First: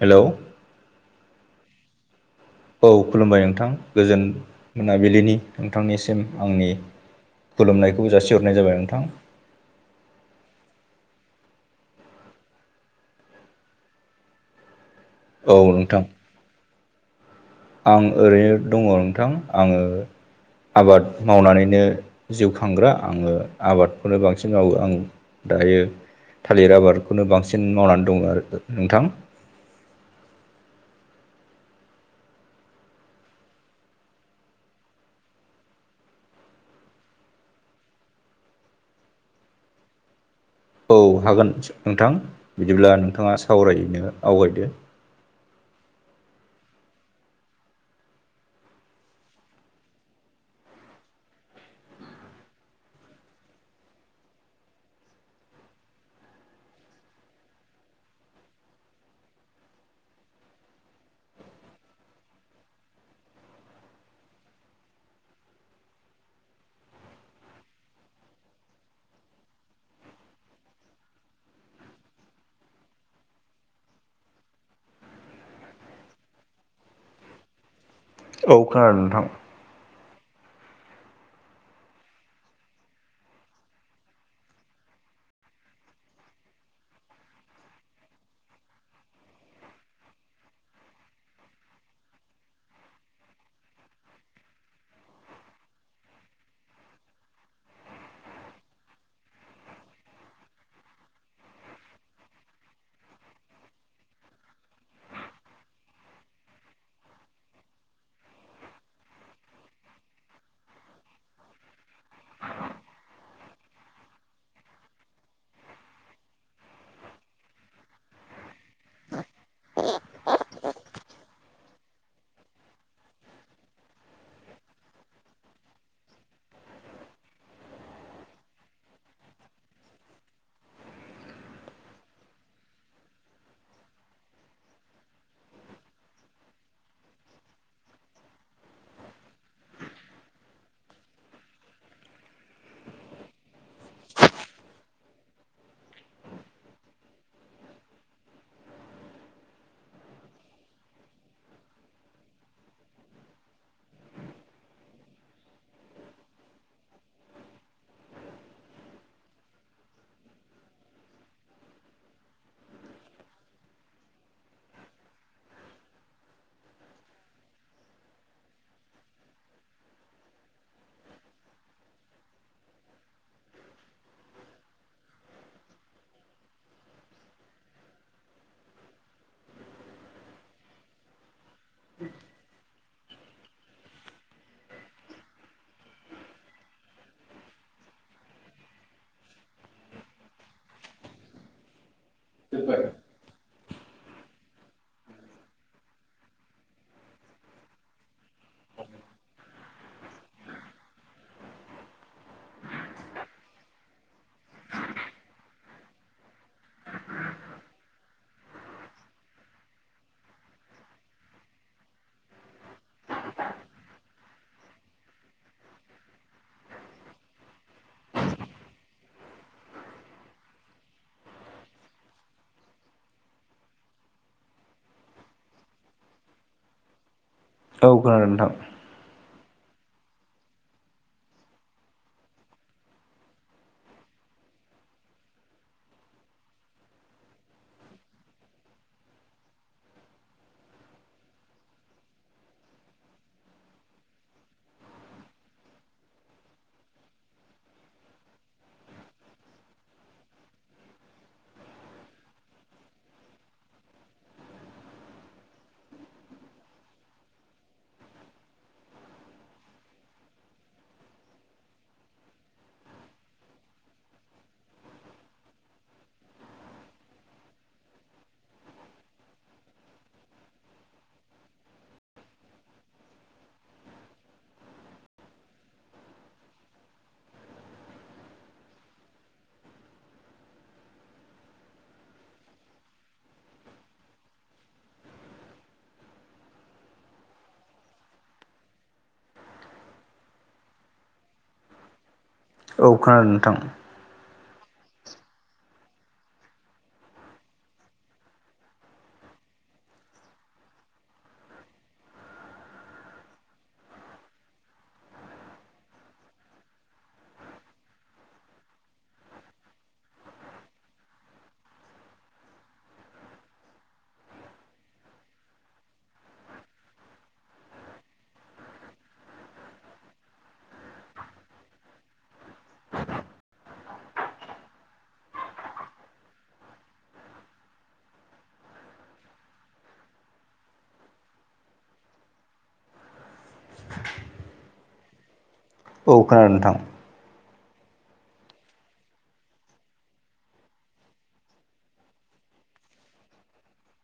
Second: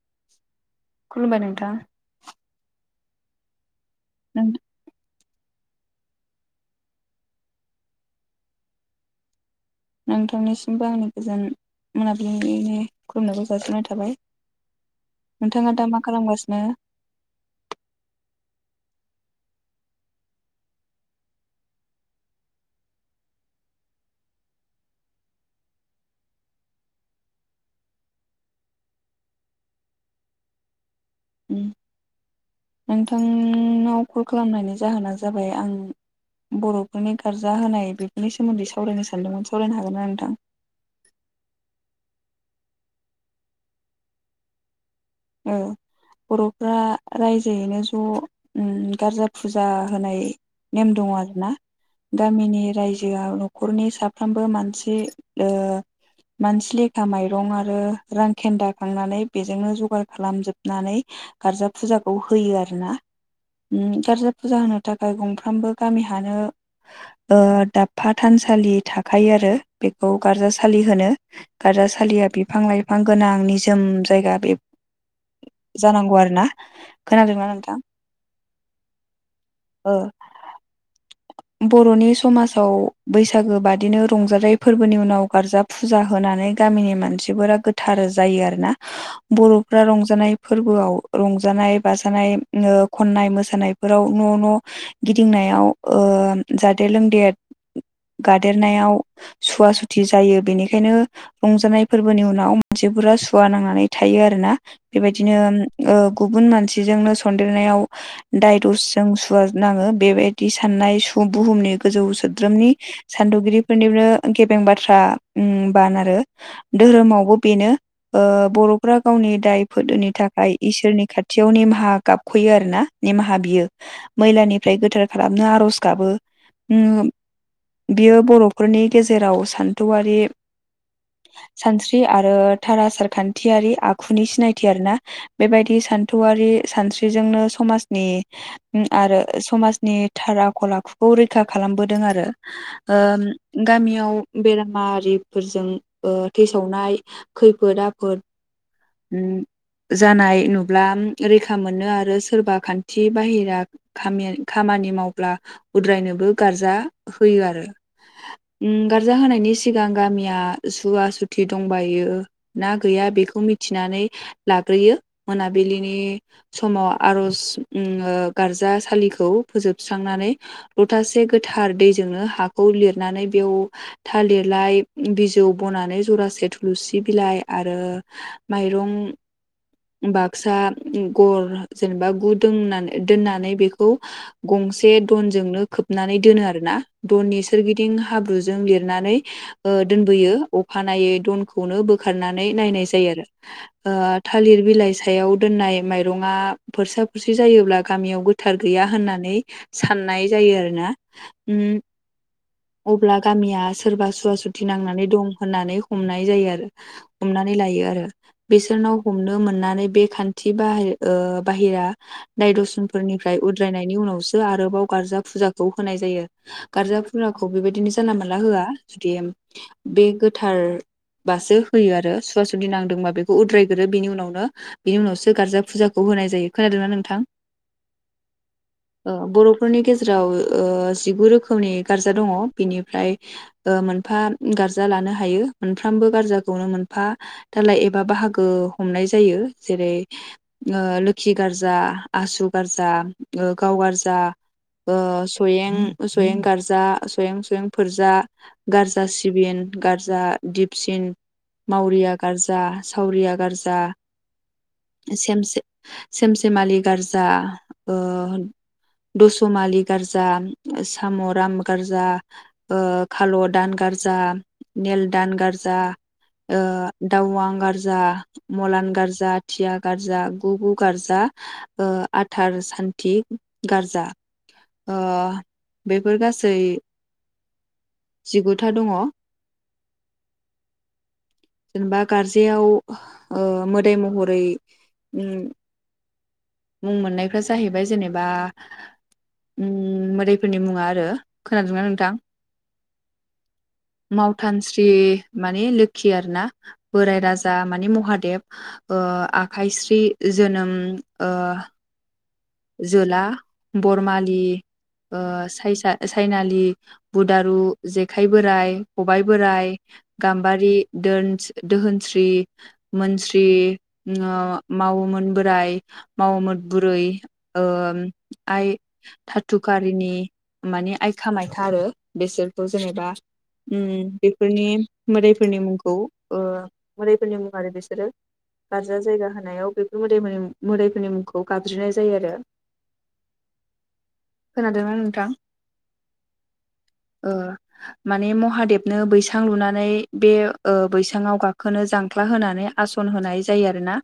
हेल' खुलुमबाय नोंथां। औ खुलुमबाय नोंथां। गोजोन नों मोनाबिलिनि नोंथांनिसिम आंनि खुलुमनायखौ जासिहरनाय जाबाय नोंथां। नोंथांनिसिमबो आंनि गोजोन मोनाबिलिनि खुलुमनायखौ जासिननाय थाबाय। औ नोंथाङा दा मा नोंथां खालामगासिनो आं ओरैनो दङ नोंथां आङो आबाद मावनानैनो जिउ खांग्रा आङो आबादखौनो बांसिन मावो आं दायो थालिर आबादखौनो बांसिन मावनानै दङ आरो नोंथां नोंथांनाव कल खालामनायनि जाहोना जाबाय आं बर'फोरनि गार्जा होनाय बेफोरनि सोमोन्दै सावरायनो सानदोंमोन सावरायनो हागोना नोंथां? औ हागोन नोंथां बिदिब्ला नोंथाङा सावरायनो आवगायदो [inaudible] बर'फ्रा रायजोयैनो ज' उम गारजा फुजा होनाय नेम दङ आरो ना। गामिनि रायजोआव न'खरनि साफ्रोमबो मानसि ओ मानसि लेखा माइरं आरो रां खेन्दाखांनानै बेजोंनो जगार खालामजोबनानै गारजा फुजाखौ होयो आरो ना उम गारजा फुजा होनो थाखाय गंफ्रामबो गामिहानो ओ दाबफा थानसालि थाखायो आरो बेखौ गारजासालि होनो। गार्जासालिया बिफां लाइफां गोनां निजोम जायगा बे जानांगौ आरो ना खोनादोंना नोंथां औ खोनादों नोंथां ओ बरनि समाजाव बैसागो बादिनो रंजाथाइ फोरबोनि उनाव गारजाब फुजा होनानै गामिनि मानसिफोरा गोथार जायो आरो ना बर फ्रा रंजानाय फोरबोआव रंजानाय बाजानाय ओ खननाय मोसानायफोराव न न गिदिंनायाव ओ जादेर लोंदेर गादेरनायाव सुवा सुथि जायो बेनिखायनो रंजानाय फोरबोनि उनाव मानसिफोरा सुवा नांनानै थायो आरोना बेबायदिनो ओ गुबुन मानसिजोंनो सन्देरनायाव दायदसजों सुवा नांङो बेबायदि साननाय सुब बुहुमनि गोजौ सोद्रोमनि सान्थौगिरिफोरनिनो गेबें बाथ्रा बान आरो दोहोरोमावबो बेनो ओ बरफ्रा गावनि दाय फोदोनि थाखाय इसोरनि खाथियाव निमाहा गाबखयो आरो ना निमाहा बियो मैलानिफ्राय गोथार खालामनो आरज गाबो उम बियो बरफोरनि गेजेराव सान्थौआरि सानस्रि आरो थार आसारखान्थियारि आखु आखुनि सिनायथि आरो ना बेबायदि सानथौआरि सानस्रिजोंनो समाजनि आरो समाजनि थार आखल आखुखौ रैखा खालामबोदों आरो। ओम गामियाव बेरामारिफोरजों ओ थैसावनाय खैफोद आफोद उम जानाय नुब्ला रैखा मोनो आरो सोरबा खान्थि बाहेरा खामि खामानि मावब्ला उद्रायनोबो गारजा होयो आरो। उम गारजा होनायनि सिगां गामिया सुवा सुथि दंबायो ना गैया बेखौ मिथिनानै लाग्रोयो मोनाबिलिनि समाव आरज उम ओ गारजासालिखौ फोजोबस्रांनानै लथासे गोथार दैजोंनो हाखौ लिरनानै बेयाव थालिरलाय बिजौ बनानै जरासे थुलुसि बिलाइ आरो माइरं बाक्सा गर जेनेबा गु दोनानै दोननानै बेखौ गंसे दनजोंनो खोबनानै दोनो आरोना दननि सोरगिदिं हाब्रुजों लिरनानै‌ ओ दोनबोयो अखानायै दनखौनो बोखारनानै नायनाय जायो आरो। ओ थालिर बिलाइ सायाव दोननाय माइरंङा फोरसा फोरसि जायोब्ला गामियाव गो थार गैया होननानै साननाय जायो आरोना उम अब्ला गामिया सोरबा सुवा सुथि नांनानै दं होननानै हमनाय जायो आरो। हमनानै लायो आरो। बिसोरनाव हमनो मोननानै बे खान्थि बाहे ओ बाहेरा दाय दसनफोरनिफ्राय उद्रायनायनि उनावसो आरोबाव गारजा फुजाखौ होनाय जायो। गारजा फुजाखौ बेबायदिनो जानला मानला होआ जुदि बे गोथारबासो होयो आरो सुवा सुदि नांदोंबा बेखौ उद्रायग्रो बिनि उनावनो बिनि उनावसो गारजा फुजाखौ होनाय जायो खोनादोंना नोंथां ओ खोनादों नोंथां ओ बरफोरनि गेजेराव जिगु रोखोमनि गारजा दंङ बिनिफ्राय ओ मोनफा गारजा लानो हायो मोनफ्रामबो गारजाखौनो मोनफा दालाय बा बाहागो हमनाय जायो जेरै ओ लोखि गारजा आसु गारजा ओ गाव गारजा ओ सयें सयें गारजा सयें सयें फोरजा गारजा सिबिन गारजा दिपसिन मावरिया गारजा सावरिया गारजा सेमसे सेम सेमालि गारजा ओ दुस'मालि गारजा साम'राम गारजा ओ खाल'दान गारजा नेलदान गारजा ओ दाउवां गार जा मलान गारजा थिया गारजा गु गु गारजा ओ आथार सान्थि गारजा। ओ बेफोर गासै जिगुथा दंङ। जेनेबा गारजायाव ओ मोदाय महरै उम मुं मोननायफ्रा जाहैबाय जेनेबा उम मोदायफोरनि मुंङा आरो खोनादोंना नोंथां? औ खोनादों नोंथां। मावथानस्रि माने लोखि आरोना बोराय राजा माने महादेब। ओ आखाइस्रि जोनोम ओ जोला बरमालि ओ सायसा सायनालि बुदारु जेखाइ बोराइ खबाइ बोराइ गाम्बारि दोन दोहोनस्रि मोनस्रि ओ मावोमोन बोराय मावोमोन बुरै ओ आइ थाथुकारिनि माने आइ कामाख्या आरो बेसोरखौ जेनेबा उम बेफोरनि मोदायफोरनि मुंखौ ओ मोदायफोरनि मुं आरो बिसोरो। गारजा जायगा होनायाव बेफोर मोदाय मो मोदायफोरनि मुंखौ गाबज्रिनाय जायो आरो खोनादोंना नोंथां? औ खोनादों नोंथां। ओ माने महादेबनो बैसां लुनानै बे ओ बैसाङाव गाखोनो जांख्ला होनानै आसन होनाय जायो आरोना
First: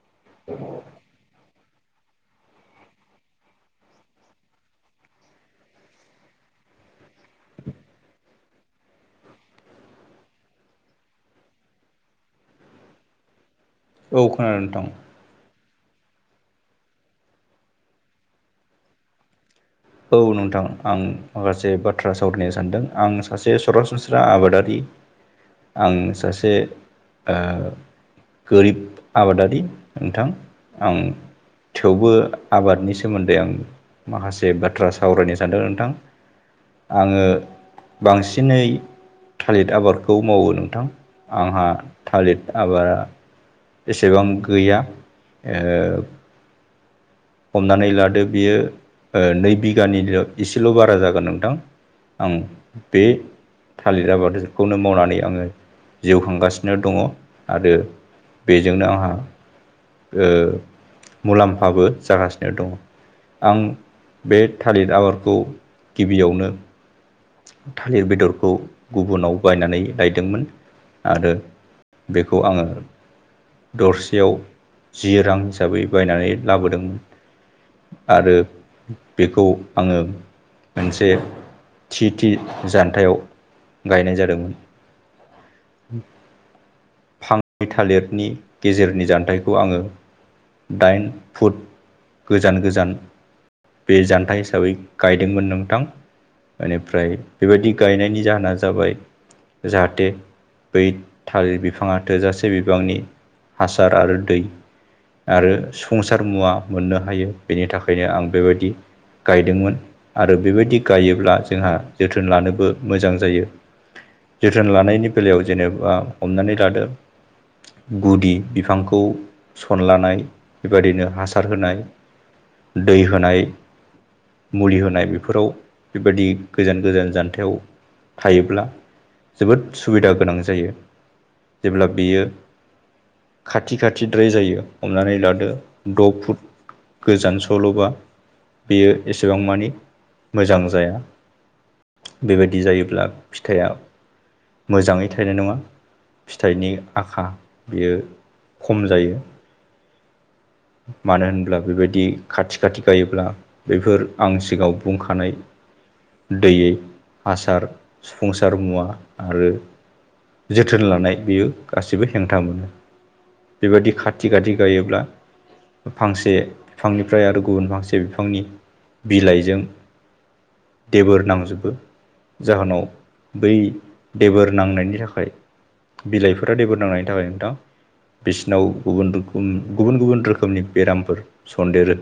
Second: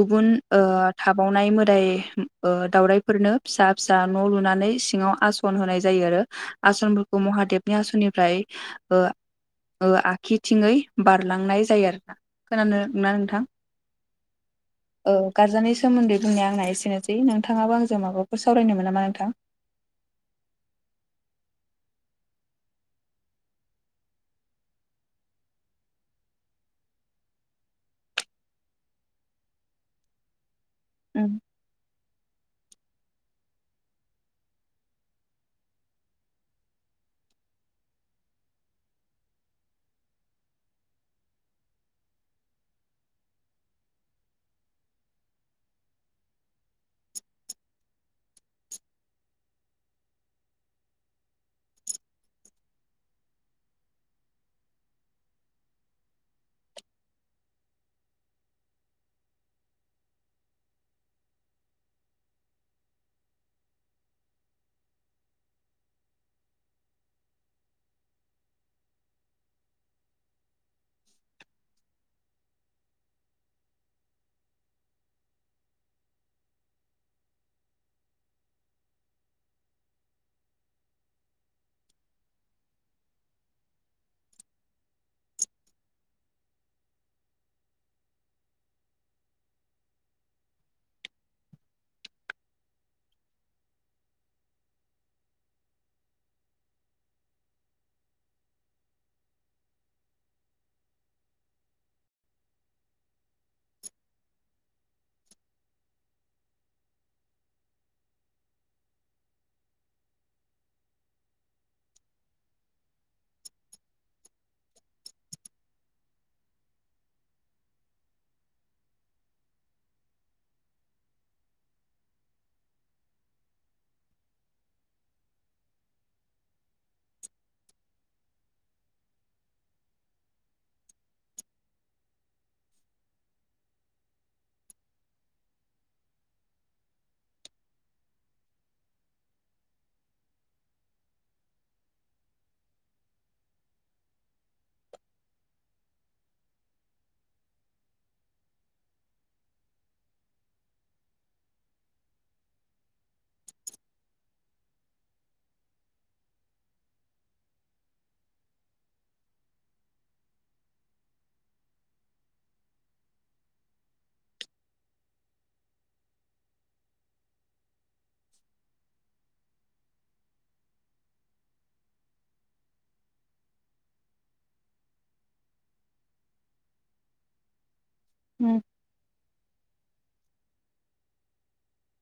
गुबुन ओ थाबावनाय मोदाय ओ दावउराइफोरनो फिसा फिसा न' लुनानै सिङांव आसन होनाय जायो आरो। आसनफोरखौ महादेबनि आसननिफ्राय ओ ओ आखिथिङै बारलांनाय जायो आरोना खोनादोंना नोंथां? औ खोनादों नोंथां। औ गारजानि सोमोन्दै बुंनाया आंना एसेनोसै नोंथांङाबो आंजों माबाफोर सावरायनोमोन नामा नोंथां? औ नोंथां आं माखासे बाथ्रा सावरायनो सानदों आं सासे सरासनस्रा आबादारि आं सासे ओ गोरिब आबादारि नोंथां आं उम थेवबो आबादनि सोमोन्दै आं माखासे बाथ बाथ्रा सावरायनो सानदों नोंथां आंङो बांसिनै थालिर आबादखौ मावो नोंथां आंहा थालिर आबादा एसेबां गैया ओ हमनानै लादो बियो नै बिगानिल' एसेल' बारा जागोन नोंथां आं बे थालिर आबादखौनो मावनानै आंङो जिउ खांगासिनो दंङ आरो बेजोंनो आंहा ओ मुलाम्फाबो जागासिनो दंङ। आं बे थालिर आबादखौ गिबियावनो थालिर बेदरखौ गुबुनाव बायनानै लायदोंमोन आरो बेखौ आंङो दरसेयाव जि रां हिसाबै बायनानै लाबोदोंमोन। आरो बेखौ आंङो मोनसे थि थि जान्थायाव गायनाय जादोंमोन [inaudible] फांनै थालिरनि गेजेरनि जानथायाइखौ आंङो दाइन फुट गोजान गोजान बे जान्थाइ हिसाबै गायदोंमोन नोंथां बेनिफ्राय बेबायदि गायनायनि जाहोना जाबाय जाहाथे बै थालिर बिफाङा थोजासे बिबांनि हासार आरो दै आरो संसार मुवा मोननो हायो बेनि थाखायनो आं बेबायदि गायदोंमोन आरो बेबायदि गायोब्ला जोंहा जोथोन लानोबो मोजां जायो जोथोन लानायनि बेलायाव जेनेबा हमनानै लादो गुदि बिफांखौ सनलानाय बेबायदिनो हासा हासार होनाय दै होनाय मुलि होनाय बेफोराव बेबायदि गोजान गोजान जान्थायाव थायोब्ला जोबोद सुबिदा गोनां जायो जेब्ला बियो खाथि खाथि द्राय जायो हमनानै लादो द' फु फुद गोजान सोल'बा बेयो एसेबां मानि मोजां जाया बेबायदि जायोब्ला फिथाइया मोजाङै थाइनाय नङा फिथाइनि आखा बेयो खम जायो मानो होनब्ला बेबायदि खाथि खाथि गायोब्ला बेफोर आं सिगाङाव बुंखानाय दैयै हासार सफुंसार मुवा आरो जोथोन लानाय बेयो गासिबो हेंथा मोनो बेबायदि खाथि खाथि गायोब्ला फांसे बिफांनिफ्राय आरो गुबुन फांसे बिफांनि बिलाइजों देबोर नांजोबो जाहोनाव बै देबोर नांनायनि थाखाय बिलाइफोरा देबोर नांनायनि थाखाय नोंथां उम बिसोरनाव गुबुन रोखोम गुबुन गुबुन रोखोमनि बेरामफोर सन्देरो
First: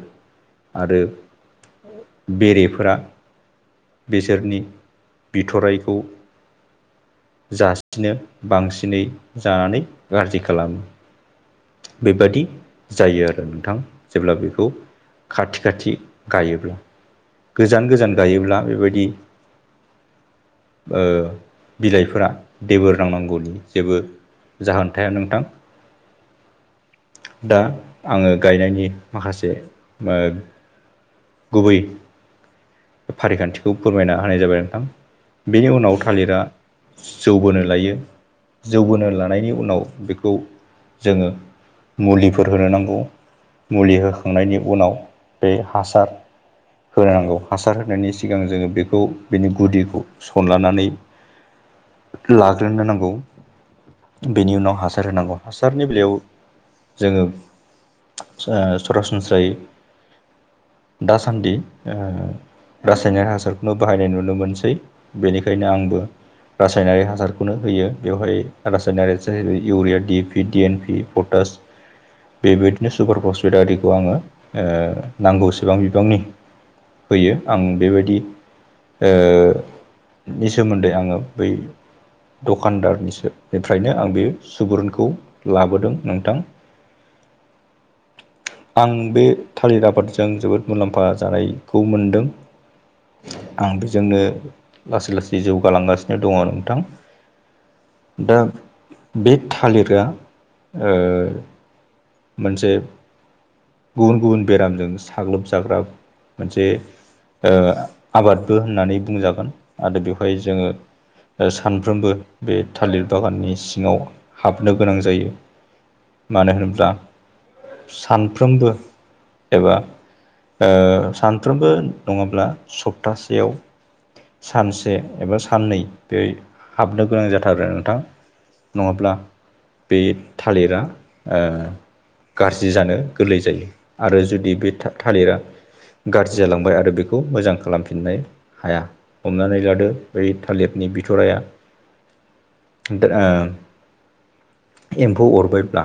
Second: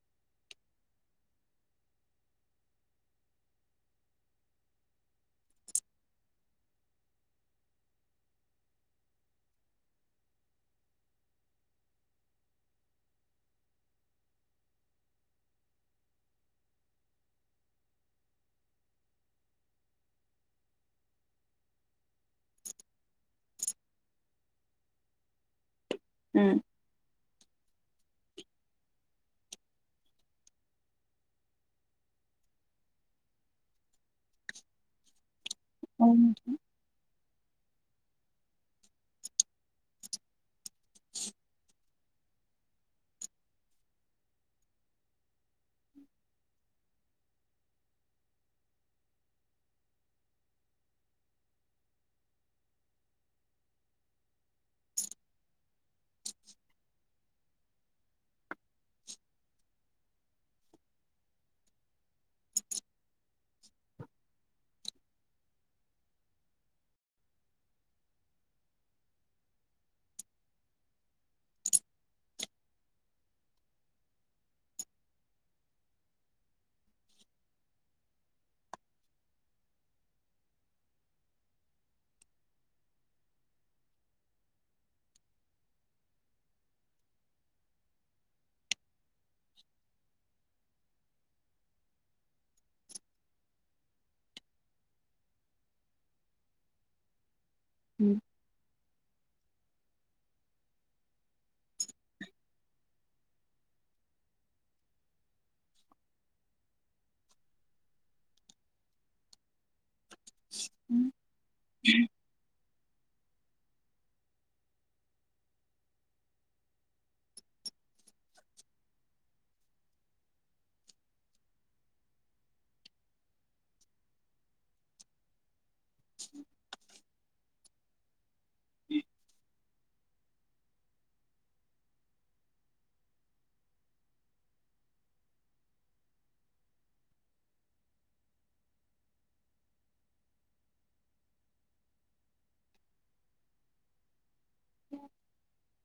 आरो बेरेफोरा बिसोरनि बिथरायखौ जासिनो बांसिनै जानानै गाज्रि खालामो बेबादि जायो आरो नों थां जेब्ला बेखौ खाथि खाथि गायोब्ला गोजान गोजान गायोब्ला बेबायदि ओ बिलाइफोरा देबोर नांनांगौनि जेबो जाहोनथाया नोंथां [unintelligible] दा आङो गायनायनि माखासे ओ गुबै बे फारिखान्थिखौ फोरमायना होनाय जाबाय नोंथां बेनि उनाव थालिरा जौ बोनो लायो जौबोनो लानायनि उनाव बेखौ जोङो मुलिफोर होनो नांगौ मुलि होखांनायनि उनाव बे हासार होनो नांगौ हासार होनायनि सिगां जोङो बेखौ बिनि गुदिखौ सनलानानै लाग्रोनो नांगौ बेनि उनाव हासार होनांगौ हासारनि बेलायाव ओ जा सरासनस्रायै दासान्दि ओ रासायनारि हासारखौनो बाहायनाय नुनो मोनसै बेनिखायनो आंबो रासायनारि हासारखौनो होयो बेवहाय रासायनारिासार urea D P D N P potash बेबायदिनो सुपार पस्पिटारिखौ आङो नांगौसेबां बिबांनि फैयो आं बेबायदि ओ नि सोमोन्दै आङो बै दखानदारनिसोनिफ्रायनो आं बे सुबुरुनखौ लाबोदों नोंथां [inaudible] आं बे थालिर आबादजों जोबोद मुलाम्फा जानाय खौ मोनदों आं बेजोंनो लासै लासै जौगालांगासिनो दङ नोंथां उ [inaudible] दा बे थालिरा ओ मोनसे गुबुन गुबुन बेरामजों साग्लोबजाग्रा मोनसे ओ आबादबो होननानै बुंजागोन आरो बेवहाय जोङो सानफ्रोमबो बे थालिर बागाननि सिङाव हाबनो गोनां जायो मानो होनोब्ला सानफ्रोमबो एबा सानफ्रोमबो नङाब्ला सप्तासेयाव सानसे एबा साननै बे हाबनो गोनां जाथार आरो नोंथां नङाब्ला बे थालिरा ओ गाज्रि जानो गोरलै जायो आरो जुदि बे थालिरा गाज्रि जालांबाय आरो बेखौ मोजां खालामफिननो हाया हमनानै लादो बै थालिरनि बिथराया दा ओ एम्फौ अरबायब्ला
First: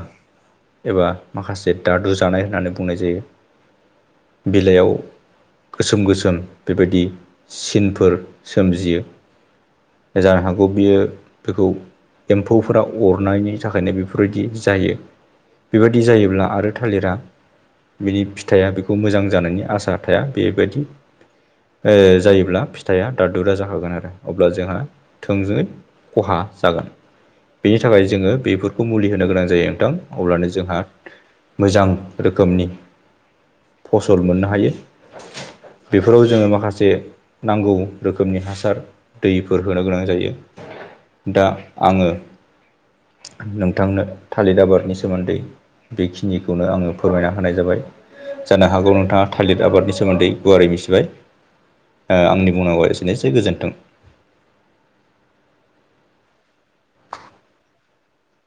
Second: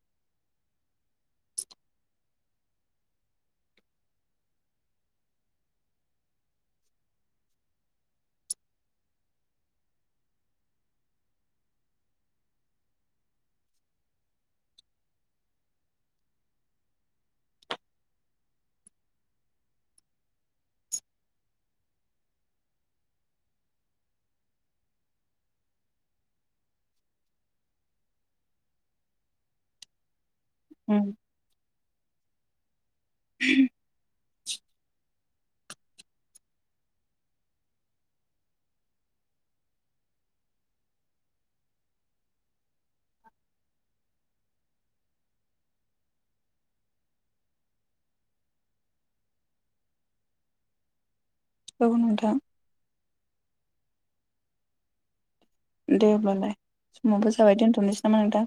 एबा माखासे दादु जानाय होननानै बुंनाय जायो बिलाइयाव गोसोम गोसोम बेबायदि सिनफोर सोमजियो जा हागौ बियो बेखौ एम्फौफोरा अरनायनि थाखायनो बेफोरबायदि जायो बेबायदि जायोब्ला आरो थालिरा बिनि फिथाइया बेखौ मोजां जानायनि आसा थाया बेबायदि एइ जायोब्ला फिथाइया दाद दुरा जाखागोन आरो अब्ला जोंहा थोंजोङै खहा जागोन बेनि थाखाय जोङो बेफोरखौ मुलि होनो गोनां जायो नोंथां अब्लानो जों जोंहा उम मोजां रोखोमनि उ फसल मोननो हायो बेफोराव जोङो माखासे नांगौ रोखोमनि हासार दैफोर होनो गोनां जायो दा आङो नोंथांनो थालिद आबादनि सोमोन्दै बेखिनिखौनो आङो फोरमायना होनाय जाबाय जानो हागौ नोंथाङा थाइलिर आबादनि सोमोन्दै गुवारै मिथिबाय औ ओ नोंथां आंनि बुंनांगौआ एसेनोसै गोजोन्थों। दे अब्लालाय समावबो जाबाय दोन्थ'नोसै नामा नोंथां